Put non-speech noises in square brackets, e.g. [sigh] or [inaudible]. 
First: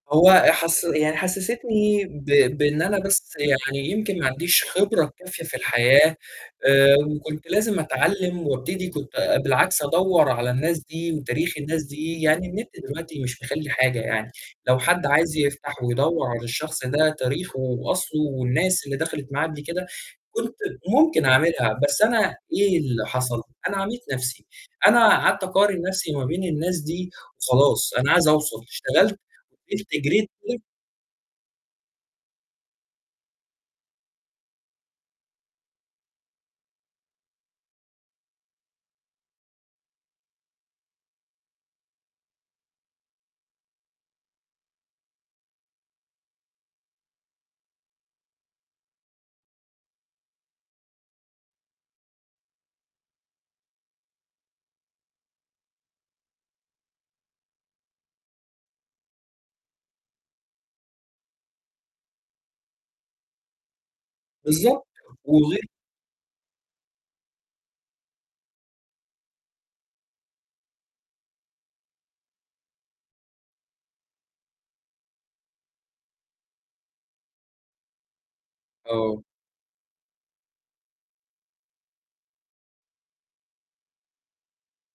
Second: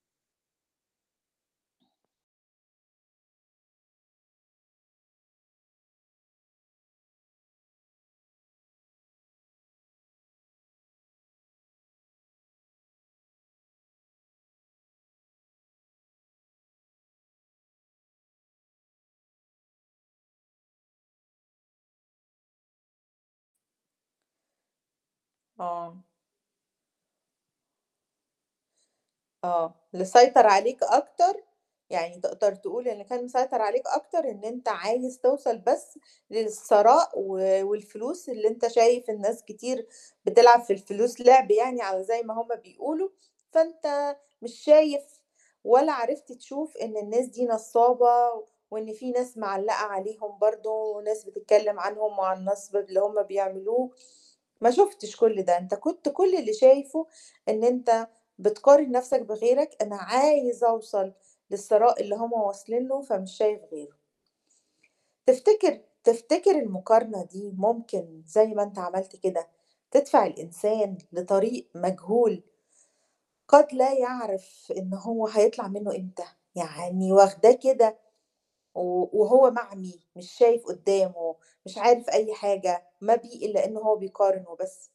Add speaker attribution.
Speaker 1: هو حس يعني حسِّستني ب بإن أنا بس يعني يمكن ما عنديش خبرة الكافية في الحياة آآ وكنت لازم أتعلّم وابتدي، كنت بالعكس أدوّر على الناس دي وتاريخ الناس دي، يعني النت دلوقتي مش مخلّي حاجة يعني، لو حد عايز يفتح ويدوّر على الشخص ده تاريخُه وأصلُه والناس اللي دَخَلت معاه قبل كده، كنت ممكن أعملها، بس أنا إيه اللي حصل؟ أنا عَميت نفْسي، أنا قعدت أقارن
Speaker 2: آه.
Speaker 1: نفْسي ما بين الناس دي وخلاص، أنا عايز أوصل، اشتغلت
Speaker 2: آه،
Speaker 1: وفضلت جريت
Speaker 2: مسيطر
Speaker 1: [unintelligible]
Speaker 2: عليك أكتر، يعني تقدر تقول اللي كان مسيطر عليك أكتر إن أنت عايز توصل بس للثراء، و والفلوس اللي أنت شايف إن ناس كتير بتلعب في الفلوس لِعْب يعني أو زَي ما هُم بيقولوا، فأنت مش شايف ولا عرفت تشوف إن الناس دي نصّابة، وإن فيه ناس مِعلَّقة عليهم برضه، وناس بتتكلم عنهم وعن النصب اللي هُم بيعملوه، ما شُفتش كُلّ ده، أنت كنت كُلّ اللي شايفُه إن أنت بتقارن نفْسك بغيرك، أنا عايز أوصل للثراء اللي هُم واصلين له فمش شايف غيرُه.
Speaker 1: بالضبط. وغير
Speaker 2: تفتكر تفتكر المقارنة دي ممكن زي ما أنت عملت كده، تدفع الإنسان لطريق مجهول قد لا يعرِف إن هو هيطلَع منه إمتى؟ يعني واخداه كده و
Speaker 1: آه.
Speaker 2: وهو معمي مش شايف قُدّامه، مش عارف أي حاجة، ما بيه إلّا إن هو بيقارن وبس.